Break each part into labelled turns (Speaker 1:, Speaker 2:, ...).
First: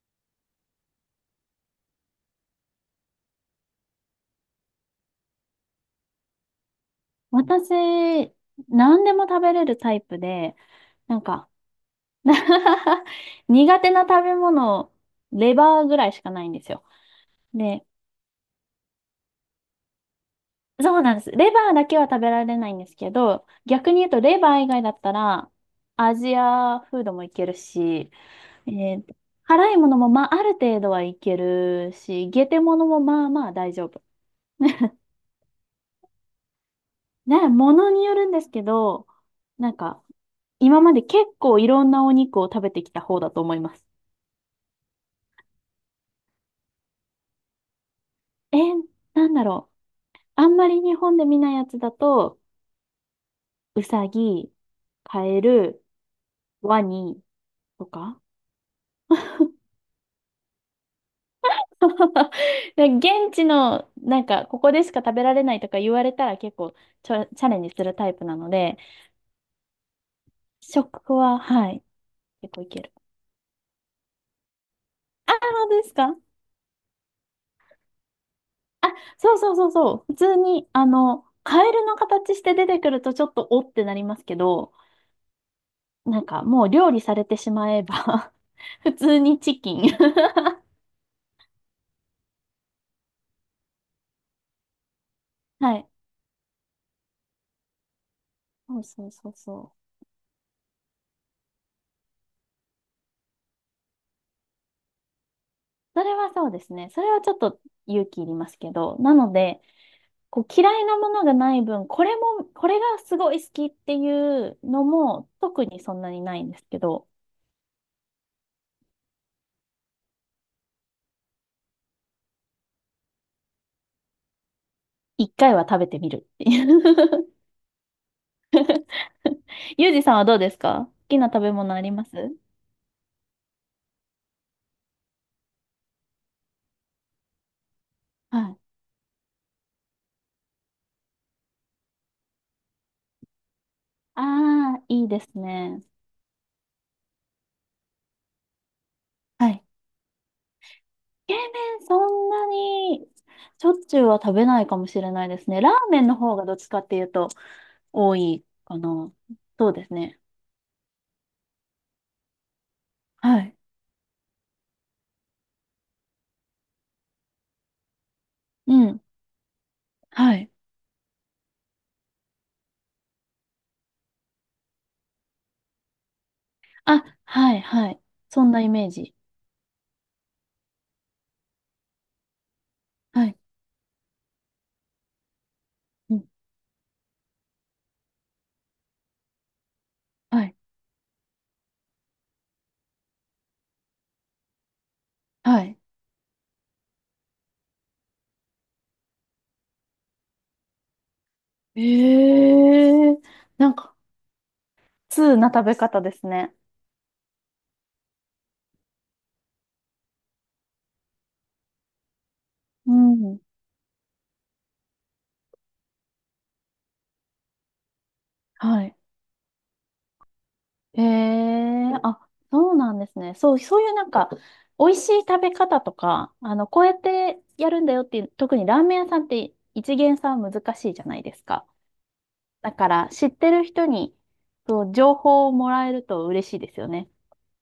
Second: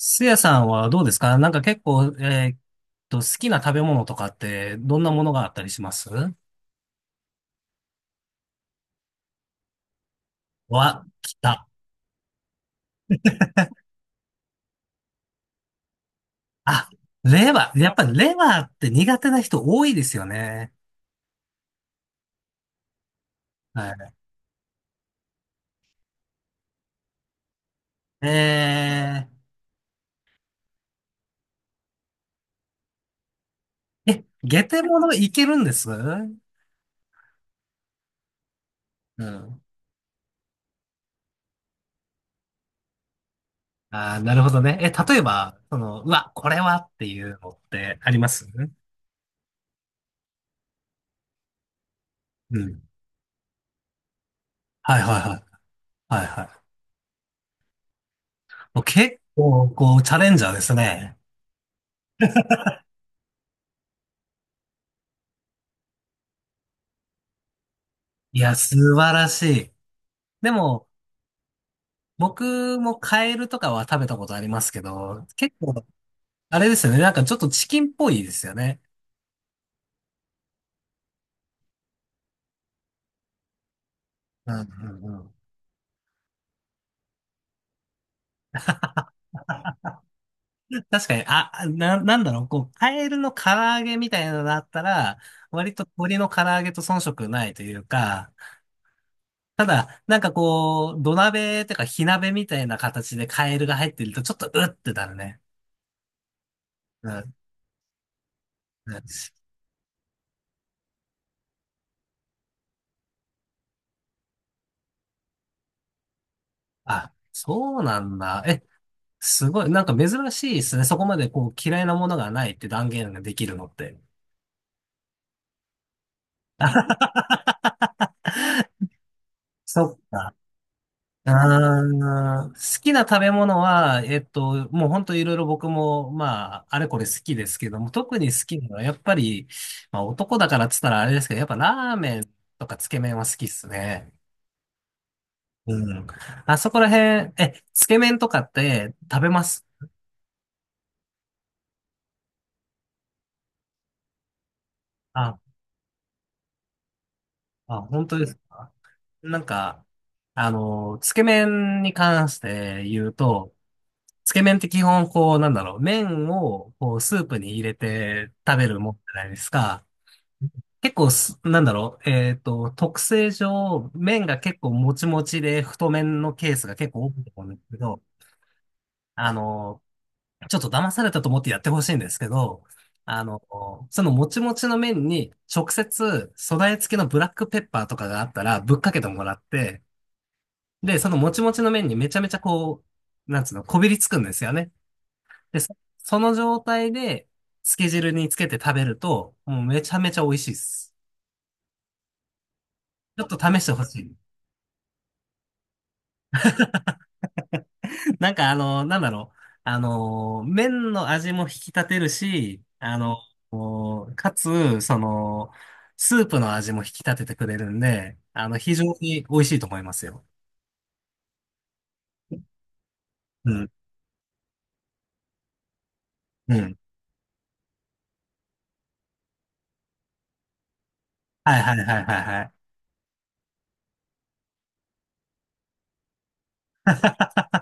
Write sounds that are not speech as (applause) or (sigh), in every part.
Speaker 1: スヤさんはどうですか？なんか結構、好きな食べ物とかって、どんなものがあったりします？
Speaker 2: 私、何でも食べれるタイプで、
Speaker 1: わ、
Speaker 2: なん
Speaker 1: 来
Speaker 2: か
Speaker 1: た。
Speaker 2: (laughs) 苦手な食べ物、レバーぐらいしかないんですよ。
Speaker 1: あ、レバー。
Speaker 2: で、
Speaker 1: やっぱりレバーって苦手な人多いですよね。
Speaker 2: そうなんです。レバーだけは食べられないんですけど、
Speaker 1: は
Speaker 2: 逆に言う
Speaker 1: い。
Speaker 2: とレバー以外だったら、アジアフードもいけるし、えー
Speaker 1: え
Speaker 2: 辛いものもまあある程度はいけるし、ゲテものもまあまあ大丈夫。
Speaker 1: え、ゲテモノいけるんです？う
Speaker 2: ね、ものによるんですけど、
Speaker 1: ん。
Speaker 2: なんか、今まで結構いろんなお肉を食べてきた方だと思います。
Speaker 1: あー、なるほどね。え、例えば、うわ、これはっていうのってあります？
Speaker 2: えー、なんだろう。あんまり日本で見ないやつだと、
Speaker 1: うん。
Speaker 2: うさぎ、
Speaker 1: はいはい
Speaker 2: カ
Speaker 1: は
Speaker 2: エ
Speaker 1: い。
Speaker 2: ル、
Speaker 1: はいはい。
Speaker 2: ワニとか。
Speaker 1: もう結構、こう、チャレンジャーですね。
Speaker 2: (laughs) で現地の、なんか、ここでしか食べられないとか言われたら結構チャレンジするタイプな
Speaker 1: い
Speaker 2: の
Speaker 1: や、素
Speaker 2: で、
Speaker 1: 晴らしい。でも、
Speaker 2: 食は、はい、結構い
Speaker 1: 僕
Speaker 2: ける。
Speaker 1: もカエルとかは食べたことありますけど、
Speaker 2: ああ、
Speaker 1: 結
Speaker 2: 本当
Speaker 1: 構、
Speaker 2: ですか。
Speaker 1: あれですよね。なんかちょっとチキンっぽいですよね。
Speaker 2: あ、そうそうそうそう。普通に、あの、カエルの形して出てくるとちょっとおってなりますけ
Speaker 1: うん
Speaker 2: ど、
Speaker 1: うんうん。
Speaker 2: なんかもう料理されてしまえば (laughs) 普通にチキン。
Speaker 1: 確かに、あ、なんだろう、こう、カエルの唐揚げみたいなのだったら、
Speaker 2: (laughs)
Speaker 1: 割
Speaker 2: は
Speaker 1: と
Speaker 2: い、
Speaker 1: 鶏の唐揚げと遜色ないというか、
Speaker 2: そうそうそう
Speaker 1: た
Speaker 2: そう。
Speaker 1: だ、なんかこう、土鍋とか火鍋みたいな形でカエルが入ってると、ちょっとうってなるね。
Speaker 2: それはそうですね。そ
Speaker 1: う
Speaker 2: れはち
Speaker 1: ん、
Speaker 2: ょっと勇気いりますけ
Speaker 1: う
Speaker 2: ど、
Speaker 1: ん。
Speaker 2: なので、こう嫌いなものがない分、これも、これがすごい好きっていうのも特にそんなにないんですけど、
Speaker 1: あ、そうなんだ。え、すごい。なんか珍しいですね。そこまでこう、嫌いなものがないって断言ができるのって。
Speaker 2: 一回は食べてみるっていう。 (laughs)
Speaker 1: そ
Speaker 2: ゆうじ (laughs)
Speaker 1: っ
Speaker 2: さんは
Speaker 1: か。
Speaker 2: どうですか、好きな食べ物あります？
Speaker 1: 好きな食べ物は、もう本当いろいろ僕も、まあ、あれこれ好きですけども、特に
Speaker 2: は
Speaker 1: 好き
Speaker 2: い。
Speaker 1: なのは、やっぱり、まあ男だからっつったらあれですけど、やっぱラーメンとかつけ麺は好きっすね。
Speaker 2: ああ、いいですね。
Speaker 1: うん。あそこら辺、え、つけ麺とかって食べま
Speaker 2: はい。
Speaker 1: す？
Speaker 2: 冷麺そんなにしょっちゅうは食べないかもしれない
Speaker 1: あ、
Speaker 2: ですね。ラーメンの方がどっちかっていうと
Speaker 1: あ、本
Speaker 2: 多
Speaker 1: 当です
Speaker 2: い
Speaker 1: か？
Speaker 2: かな。
Speaker 1: なん
Speaker 2: そう
Speaker 1: か、
Speaker 2: ですね。
Speaker 1: つけ麺に関して言う
Speaker 2: は
Speaker 1: と、
Speaker 2: い。
Speaker 1: つけ麺って基本、こう、なんだろう、麺を、こう、スープに入れて食べ
Speaker 2: う
Speaker 1: るもんじ
Speaker 2: ん。
Speaker 1: ゃないですか。
Speaker 2: はい。
Speaker 1: 結構す、なんだろう、特性上、麺が結構もちもちで太麺のケースが結
Speaker 2: あ、
Speaker 1: 構多いと思う
Speaker 2: は
Speaker 1: ん
Speaker 2: い、
Speaker 1: ですけ
Speaker 2: はい。
Speaker 1: ど、
Speaker 2: そんなイメージ。
Speaker 1: あの、ちょっと騙されたと思ってやってほしいんですけど、あ
Speaker 2: はい。
Speaker 1: の、そのもちもちの麺に直
Speaker 2: うん。
Speaker 1: 接素材付きのブラックペッパーとかがあったらぶっかけてもらって、
Speaker 2: はい。
Speaker 1: で、そのもちもちの麺にめちゃめちゃこう、なんつうの、こびりつくんですよね。で、
Speaker 2: は
Speaker 1: そ
Speaker 2: い。
Speaker 1: その状態で、つけ汁につけて食べると、もうめちゃめちゃ美味しいです。
Speaker 2: ええ、
Speaker 1: ちょっと試し
Speaker 2: な
Speaker 1: て
Speaker 2: ん
Speaker 1: ほ
Speaker 2: か、
Speaker 1: しい。
Speaker 2: 通な食べ方ですね。
Speaker 1: なんかなんだろう。麺の味も引き立てるし、
Speaker 2: うん。
Speaker 1: こうかつ、その、スープの味も引き立ててくれるんで、非常
Speaker 2: はい。
Speaker 1: に美味しいと思いますよ。
Speaker 2: ええ、あ、そうなんですね。
Speaker 1: う
Speaker 2: そう、
Speaker 1: ん。
Speaker 2: そういうなんか、美味しい食べ方とか、
Speaker 1: う
Speaker 2: あの、
Speaker 1: ん。
Speaker 2: こうやってやるんだよっていう、特にラーメン屋さんって一見さん難しいじゃないです
Speaker 1: はい
Speaker 2: か。
Speaker 1: はいはいはいは
Speaker 2: だから、知ってる人に、そう、情報をもらえると嬉しいですよね。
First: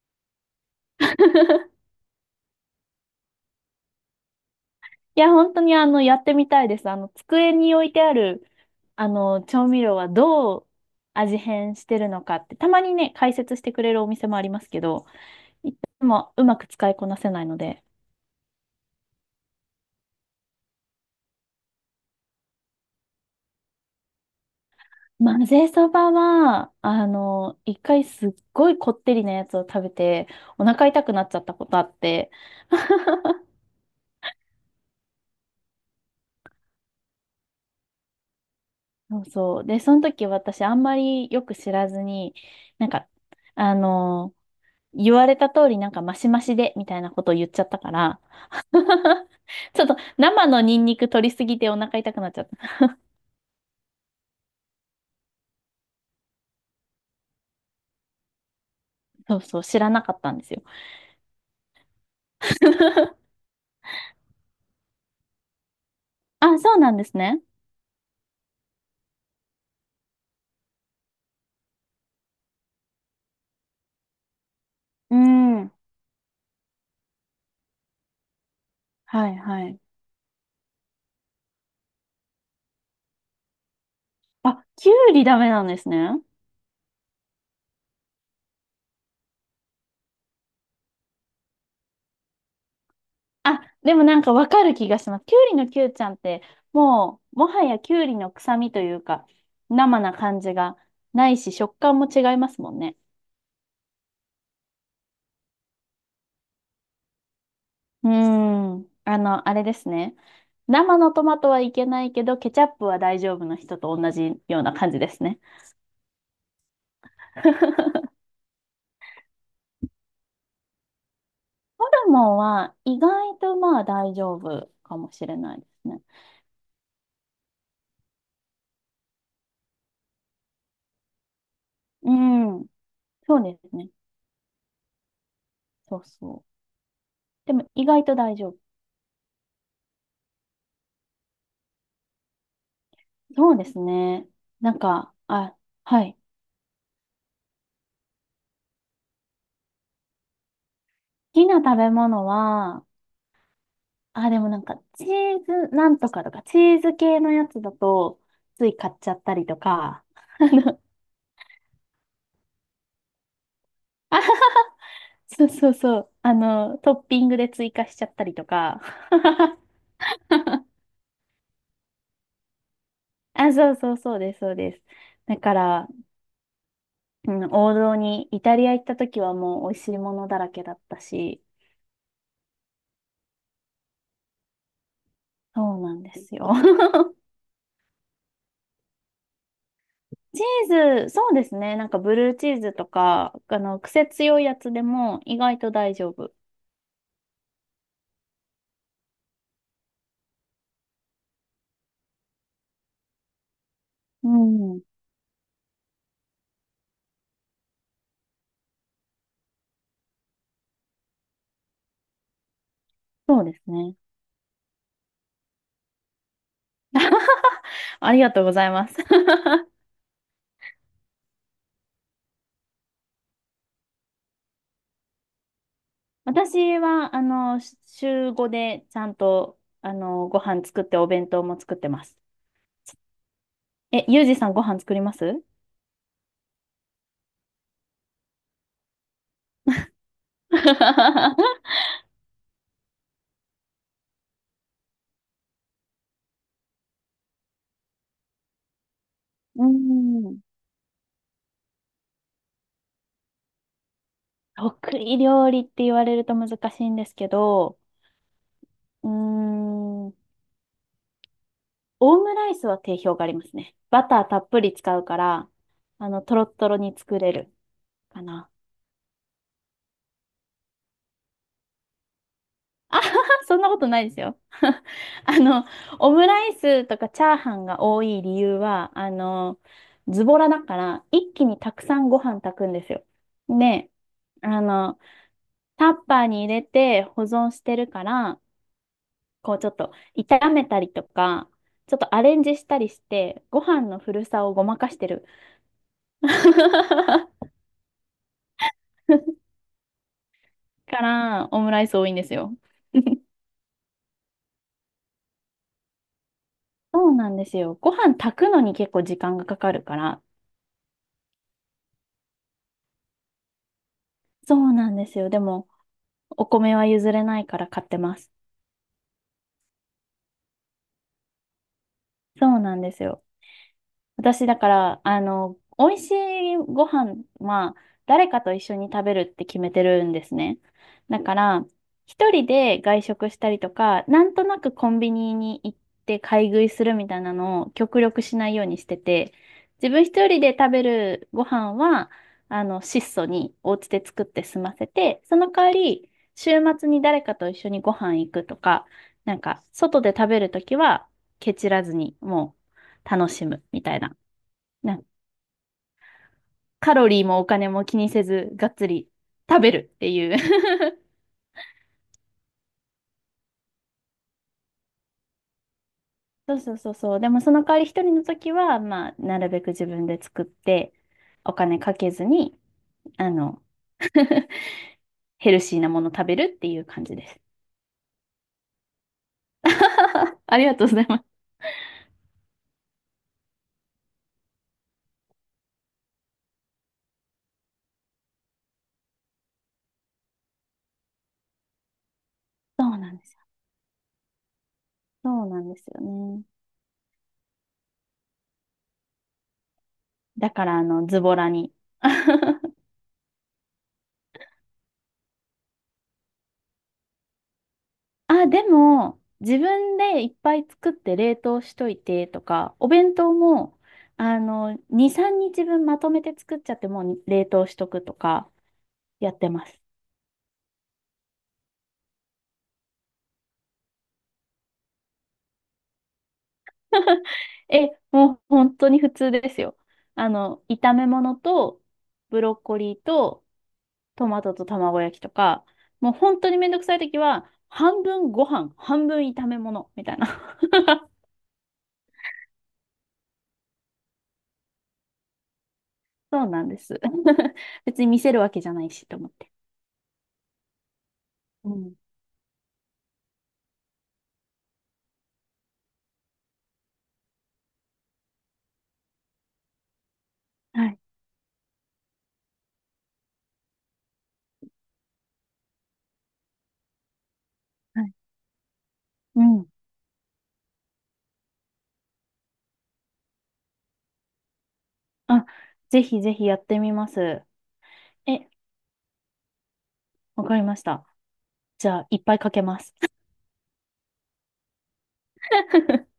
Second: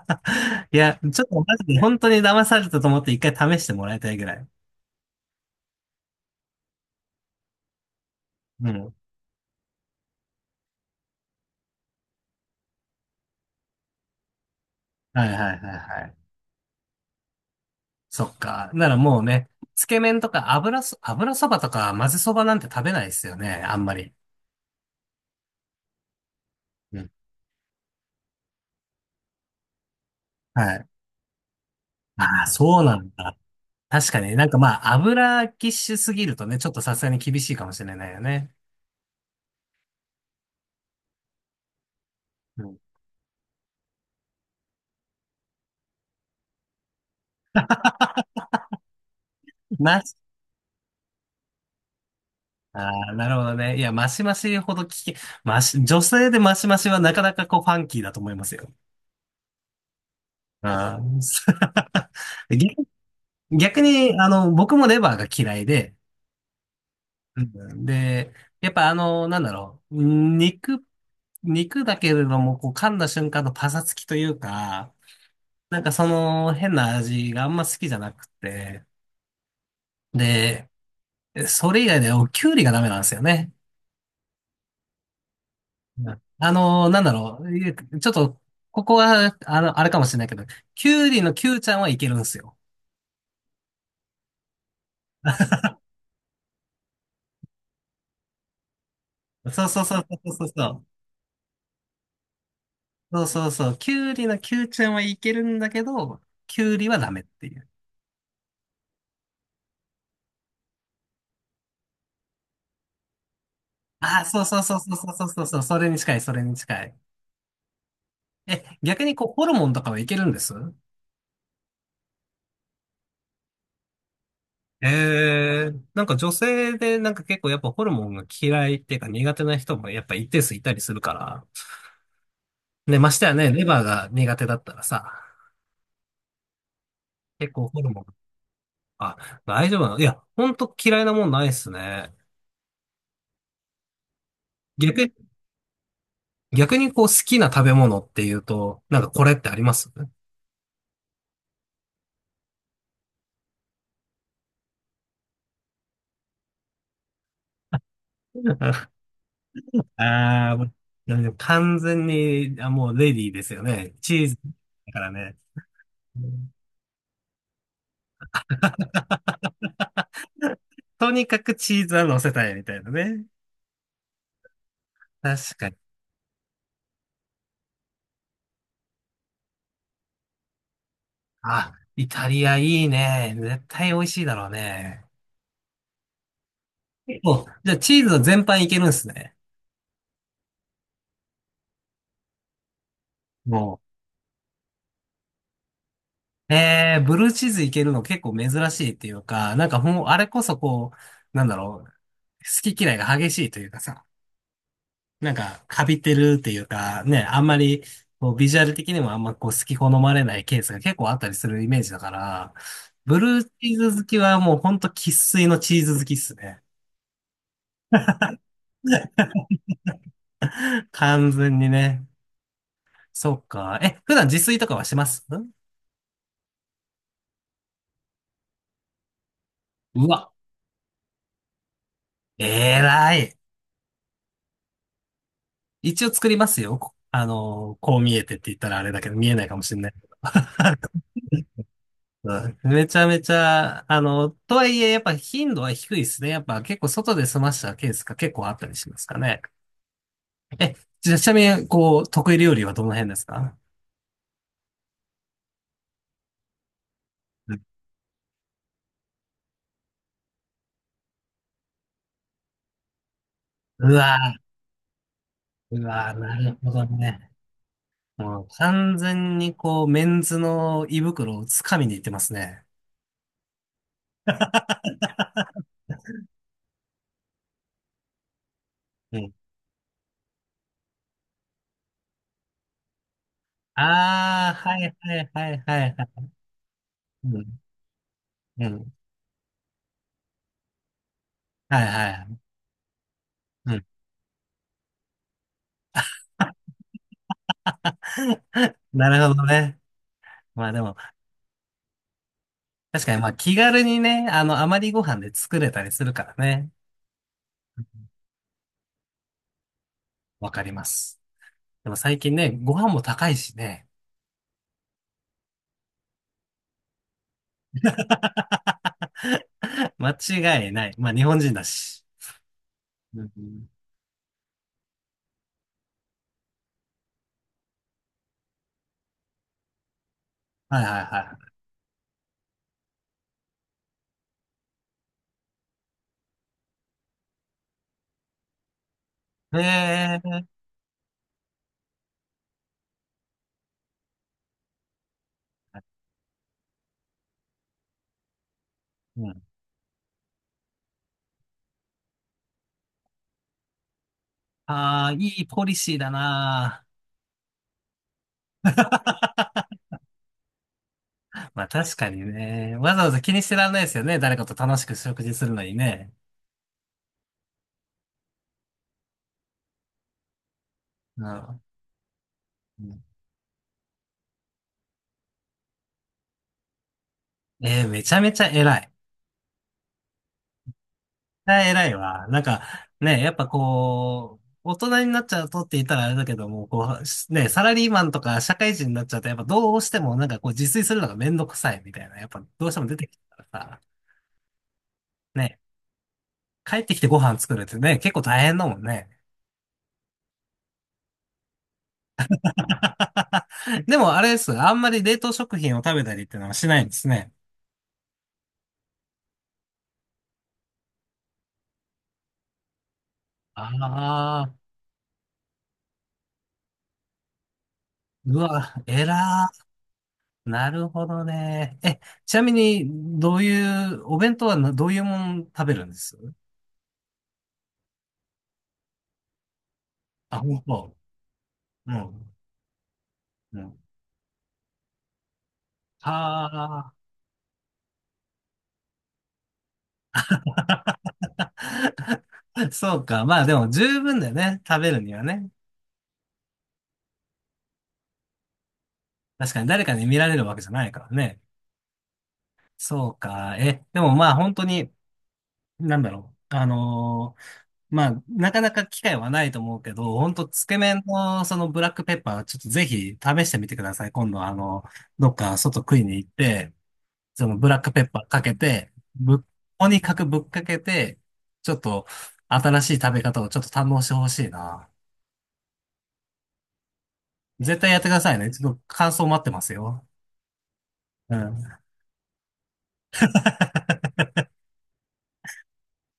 Speaker 1: い。(laughs) いや、ちょっとマジで本当に騙されたと思って一回試してもらいたいぐらい。
Speaker 2: いや、本当にあの、やってみたいです。あの、机に置いてある、
Speaker 1: うん。
Speaker 2: あの、調味料はどう味変してるのかって、たまにね、解説してくれるお店もありますけど、
Speaker 1: はいはいは
Speaker 2: いつ
Speaker 1: いはい。
Speaker 2: もうまく使いこなせないので。
Speaker 1: そっか。ならもうね、つけ麺とか油そばとか混ぜそばなんて食べないですよね、あんまり。
Speaker 2: 混ぜそばは、
Speaker 1: う
Speaker 2: あ
Speaker 1: ん。
Speaker 2: の、一回すっごいこってりなやつを食べて、お
Speaker 1: は
Speaker 2: 腹
Speaker 1: い。
Speaker 2: 痛くなっちゃったことあって、
Speaker 1: ああ、そうな
Speaker 2: (laughs)
Speaker 1: んだ。確かになんかまあ、油キッシュすぎるとね、ちょっとさすがに厳しいかもしれないよね。
Speaker 2: そうそう。で、その時私あんまりよく知らずに、
Speaker 1: うん。
Speaker 2: なんか、あの、言われた通りなんかマシマシでみたいなことを言っちゃったから、ちょっと
Speaker 1: まし、
Speaker 2: 生のニンニク取りすぎてお腹痛くなっちゃった。
Speaker 1: ああ、なるほどね。いや、マシマシほど聞き、マシ、女性でマシマシはなかなかこうファンキーだと思いますよ。
Speaker 2: そうそう、知らなかったんですよ。
Speaker 1: ああ、(laughs) 逆
Speaker 2: (laughs)
Speaker 1: 逆に、僕もレバーが嫌いで、
Speaker 2: あ、そうなんです
Speaker 1: う
Speaker 2: ね。
Speaker 1: ん。で、やっぱなんだろう、肉、肉だけれども、こう噛んだ瞬間のパサつきというか、
Speaker 2: うん。
Speaker 1: なんかその変な味があんま好きじゃなくて、
Speaker 2: はいはい。
Speaker 1: で、それ以外でおきゅうりがダメなんですよね。
Speaker 2: あ、きゅうりダメなんです
Speaker 1: う
Speaker 2: ね。
Speaker 1: ん。なんだろう、いえちょっと、ここは、あれかもしれないけど、きゅうりのきゅうちゃんはいけるんですよ。
Speaker 2: あ、でもなんかわかる気がします。きゅうりのきゅうちゃんって、もう、もはやきゅうりの臭みというか、
Speaker 1: そうそうそ
Speaker 2: 生
Speaker 1: う
Speaker 2: な
Speaker 1: そう
Speaker 2: 感
Speaker 1: そう
Speaker 2: じ
Speaker 1: そ
Speaker 2: が
Speaker 1: う。
Speaker 2: ないし、食感も違いますもんね。
Speaker 1: そうそうそう。きゅうりのきゅうちゃんはいけるんだけど、きゅうりはダメっていう。
Speaker 2: うーん。あの、あれですね。生のトマトはいけないけど、ケチャップは大丈夫の人と同
Speaker 1: ああ、そ
Speaker 2: じ
Speaker 1: うそ
Speaker 2: よ
Speaker 1: う
Speaker 2: うな
Speaker 1: そう
Speaker 2: 感
Speaker 1: そう
Speaker 2: じで
Speaker 1: そう
Speaker 2: す
Speaker 1: そう
Speaker 2: ね。
Speaker 1: そうそう、それに近い、それに近い。
Speaker 2: (laughs)
Speaker 1: え、逆にこう、ホルモンとかはいけるんです？
Speaker 2: ーモンは意外とまあ大丈夫かもしれないで
Speaker 1: ええ。
Speaker 2: すね。
Speaker 1: なんか女性でなんか結構やっぱホルモンが嫌いっていうか苦手な人もやっぱ一定数いたりするから。
Speaker 2: うん。
Speaker 1: ね、ましてや
Speaker 2: そう
Speaker 1: ね、
Speaker 2: で
Speaker 1: レ
Speaker 2: す
Speaker 1: バー
Speaker 2: ね。
Speaker 1: が苦手だったらさ、
Speaker 2: そうそう。で
Speaker 1: 結
Speaker 2: も
Speaker 1: 構ホ
Speaker 2: 意
Speaker 1: ルモン、
Speaker 2: 外と大丈夫。
Speaker 1: あ、大丈夫なの？いや、ほんと嫌いなもんないっすね。
Speaker 2: そうですね。なん
Speaker 1: 逆に、
Speaker 2: か、あ、はい。好
Speaker 1: 逆にこう好きな食べ物っていうと、なんかこれってあります？
Speaker 2: きな食べ物は、あ、でもなんかチーズなんとかとか、チーズ系のやつだと、つい
Speaker 1: (laughs)
Speaker 2: 買っちゃったりとか、(laughs) あ
Speaker 1: ああ、もう
Speaker 2: の、
Speaker 1: なんで完全に、あ、もうレディーですよね。チーズだからね。
Speaker 2: そうそうそう。
Speaker 1: う
Speaker 2: あ
Speaker 1: ん。
Speaker 2: の、トッピングで追加しちゃったりとか。(laughs)
Speaker 1: とにかくチーズは乗せたいみたいなね。
Speaker 2: あ、そうそうそうです、そうです。だか
Speaker 1: 確かに。
Speaker 2: ら、うん、王道に、イタリア行った時はもう美味しいものだらけだったし、
Speaker 1: あ、イタリアいいね。絶対美味しいだろうね。
Speaker 2: そうなんですよ。(laughs)
Speaker 1: お、じゃあチーズは全般いけるんですね。
Speaker 2: チーズ、そうですね。なんかブルーチーズとか、あ
Speaker 1: も
Speaker 2: の、癖強いやつでも意外と大丈夫。
Speaker 1: う。ブルーチーズいけるの結構珍しいっていうか、なんかもう、あれこそこう、なんだろう、好き嫌いが激しいというかさ。
Speaker 2: うん、
Speaker 1: なんか、カビてるっていうか、ね、あんまり、こう、ビジュアル的にもあんまこう、好き好まれないケースが結構あったりするイメージだから、ブル
Speaker 2: そう
Speaker 1: ー
Speaker 2: で
Speaker 1: チ
Speaker 2: す
Speaker 1: ー
Speaker 2: ね。
Speaker 1: ズ好きはもうほんと生粋のチーズ好きっすね。
Speaker 2: (laughs) ありがとうございます。(laughs)
Speaker 1: (laughs) 完全にね。そっか。え、普段自炊とかはします？
Speaker 2: 私は、あの、週5でちゃんと、あ
Speaker 1: う
Speaker 2: の、
Speaker 1: わ、
Speaker 2: ご飯作ってお弁当も作ってます。
Speaker 1: えらい。
Speaker 2: え、ゆうじさんご飯作ります？
Speaker 1: 一応作りますよ。こあのーこう見えてって言ったらあれだけど、見えないかもしれないけど。(laughs)
Speaker 2: (laughs)
Speaker 1: はい。めちゃめちゃ、とはいえ、やっぱ頻度は低いですね。やっぱ結構外で済ましたケースが結構あったりしますかね。
Speaker 2: うん。
Speaker 1: え、じゃあちなみに、こう、得意料理はどの辺ですか？
Speaker 2: 得意料理って言われると難しいんですけど、うーん、オムライスは定評がありますね。
Speaker 1: う
Speaker 2: バタ
Speaker 1: わ
Speaker 2: ーたっぷり使うから、
Speaker 1: ー、う
Speaker 2: あ
Speaker 1: わー、
Speaker 2: の、ト
Speaker 1: な
Speaker 2: ロッ
Speaker 1: る
Speaker 2: ト
Speaker 1: ほ
Speaker 2: ロ
Speaker 1: ど
Speaker 2: に作
Speaker 1: ね。
Speaker 2: れるか
Speaker 1: もう
Speaker 2: な。
Speaker 1: 完全にこう、メンズの胃袋をつかみに行ってますね。
Speaker 2: あはは、そんなことないですよ。(laughs) あの、オムライスとかチャーハンが多い理由は、あ
Speaker 1: うん。
Speaker 2: の、ズボラだから、一気にたくさんご飯炊くんですよ。で、
Speaker 1: あ
Speaker 2: あ
Speaker 1: あ、はい
Speaker 2: の、
Speaker 1: はいはいは
Speaker 2: タッ
Speaker 1: いは
Speaker 2: パー
Speaker 1: い。
Speaker 2: に入れて保
Speaker 1: う
Speaker 2: 存
Speaker 1: ん、
Speaker 2: してるから、
Speaker 1: うん。
Speaker 2: こうちょっと炒めたりとか、
Speaker 1: はい
Speaker 2: ちょっ
Speaker 1: は
Speaker 2: とアレ
Speaker 1: い。
Speaker 2: ンジしたりして、ご
Speaker 1: う
Speaker 2: 飯
Speaker 1: ん。
Speaker 2: の古さをごまかしてる。(laughs)
Speaker 1: (laughs) なるほどね。まあでも、
Speaker 2: から、オムライス多いんですよ。
Speaker 1: 確かに、まあ気軽にね、余りご飯で作れたりするからね。
Speaker 2: そうなんですよ。ご飯炊くのに結構時間がかかるから。
Speaker 1: わかります。でも最近ね、ご飯も高いしね。
Speaker 2: そうなんですよ。でも、お米は譲れないから買ってます。
Speaker 1: (laughs) 間違いない。まあ日本人だし。
Speaker 2: そうなんです
Speaker 1: う
Speaker 2: よ。
Speaker 1: ん。
Speaker 2: 私、だから、あの、美味しいご飯は、誰かと一緒に食べるって決めてるんですね。
Speaker 1: はいはい
Speaker 2: だか
Speaker 1: は
Speaker 2: ら、一人で外食したりとか、なんとなくコンビニに行って買い食いするみたいなのを極力しないようにしてて、
Speaker 1: い。
Speaker 2: 自分一人で食べるご飯は、あの、質素にお家で作って済ませて、その代わり、週末に誰かと一緒にご飯行くとか、
Speaker 1: う
Speaker 2: なん
Speaker 1: ん。
Speaker 2: か、外で食べるときは、ケチらずに、もう、楽しむみたいな。な、
Speaker 1: ああ、いいポリシーだな
Speaker 2: カロリーもお金も気にせず、がっつり食べるっていう。 (laughs)
Speaker 1: ー。まあ確かにね。わざわざ気にしてらんないですよね。誰かと楽しく食事するのにね。
Speaker 2: そうそうそうそう。でもその代わり一人の時は、まあ、なるべく自分で作って、
Speaker 1: う
Speaker 2: お
Speaker 1: ん。
Speaker 2: 金かけずに、
Speaker 1: うん。
Speaker 2: あの、ヘルシーなもの食べるっていう感じです。
Speaker 1: めちゃめちゃ偉い。
Speaker 2: (laughs) ありがとうございます。
Speaker 1: え、偉いわ。なんか、ね、やっぱこう、大人になっちゃうとって言ったらあれだけども、こう、ね、サラリーマンとか社会人になっちゃうと、やっぱどうしてもなんかこう自炊するのがめんどくさいみたいな、やっぱどうして
Speaker 2: そ
Speaker 1: も出
Speaker 2: う
Speaker 1: て
Speaker 2: な
Speaker 1: き
Speaker 2: んですよ。
Speaker 1: たからさ、
Speaker 2: そう
Speaker 1: ね、
Speaker 2: なんですよね。
Speaker 1: 帰ってきてご飯作るってね、結構大変だもんね。
Speaker 2: だから、あの、ズボラに。(laughs)
Speaker 1: (laughs) でもあれです。あんまり冷凍食品を食べたりっていうのはしないんですね。
Speaker 2: あ、でも、自分でいっぱい作って冷凍しといてとか、お弁当も、あ
Speaker 1: ああ、
Speaker 2: の、2、3日分まとめて作っちゃってもう冷凍しとくと
Speaker 1: う
Speaker 2: か
Speaker 1: わ、
Speaker 2: やっ
Speaker 1: 偉
Speaker 2: てます。
Speaker 1: ー。なるほどね。え、ちなみに、どういう、お弁当はなどういうもん食べるんです？
Speaker 2: え、もう本当に普通ですよ。あ
Speaker 1: あ、
Speaker 2: の、炒
Speaker 1: も
Speaker 2: め物と、
Speaker 1: う、うん、
Speaker 2: ブロッコリーと、
Speaker 1: うん。
Speaker 2: トマトと卵焼きとか、もう本当にめんどく
Speaker 1: あ
Speaker 2: さい時は、半分ご飯、半分炒め物、みたいな。(laughs)
Speaker 1: あ、(laughs) そうか。まあでも十分だよね。食べるにはね。
Speaker 2: そうなんです。(laughs) 別に見せるわけじゃないしと思って。
Speaker 1: 確かに誰かに見られるわけじゃないからね。
Speaker 2: うん。
Speaker 1: そうか。え、でもまあ本当に、なんだろう。まあ、なかなか機会はないと思うけど、本当つけ
Speaker 2: はい。
Speaker 1: 麺のそのブラックペッパー、ちょっとぜひ試してみてください。今度どっか外食いに行って、そのブラックペ
Speaker 2: は
Speaker 1: ッ
Speaker 2: い。
Speaker 1: パーかけて、
Speaker 2: うん。
Speaker 1: とにかくぶっかけて、ちょっと新しい食べ方をちょっと堪能してほしいな。
Speaker 2: あ、ぜひぜひやってみます。
Speaker 1: 絶対やってください
Speaker 2: え、
Speaker 1: ね。ちょっと感想待ってますよ。
Speaker 2: わかりました。
Speaker 1: うん。
Speaker 2: じゃあ、いっぱいかけます。
Speaker 1: (laughs)
Speaker 2: (laughs)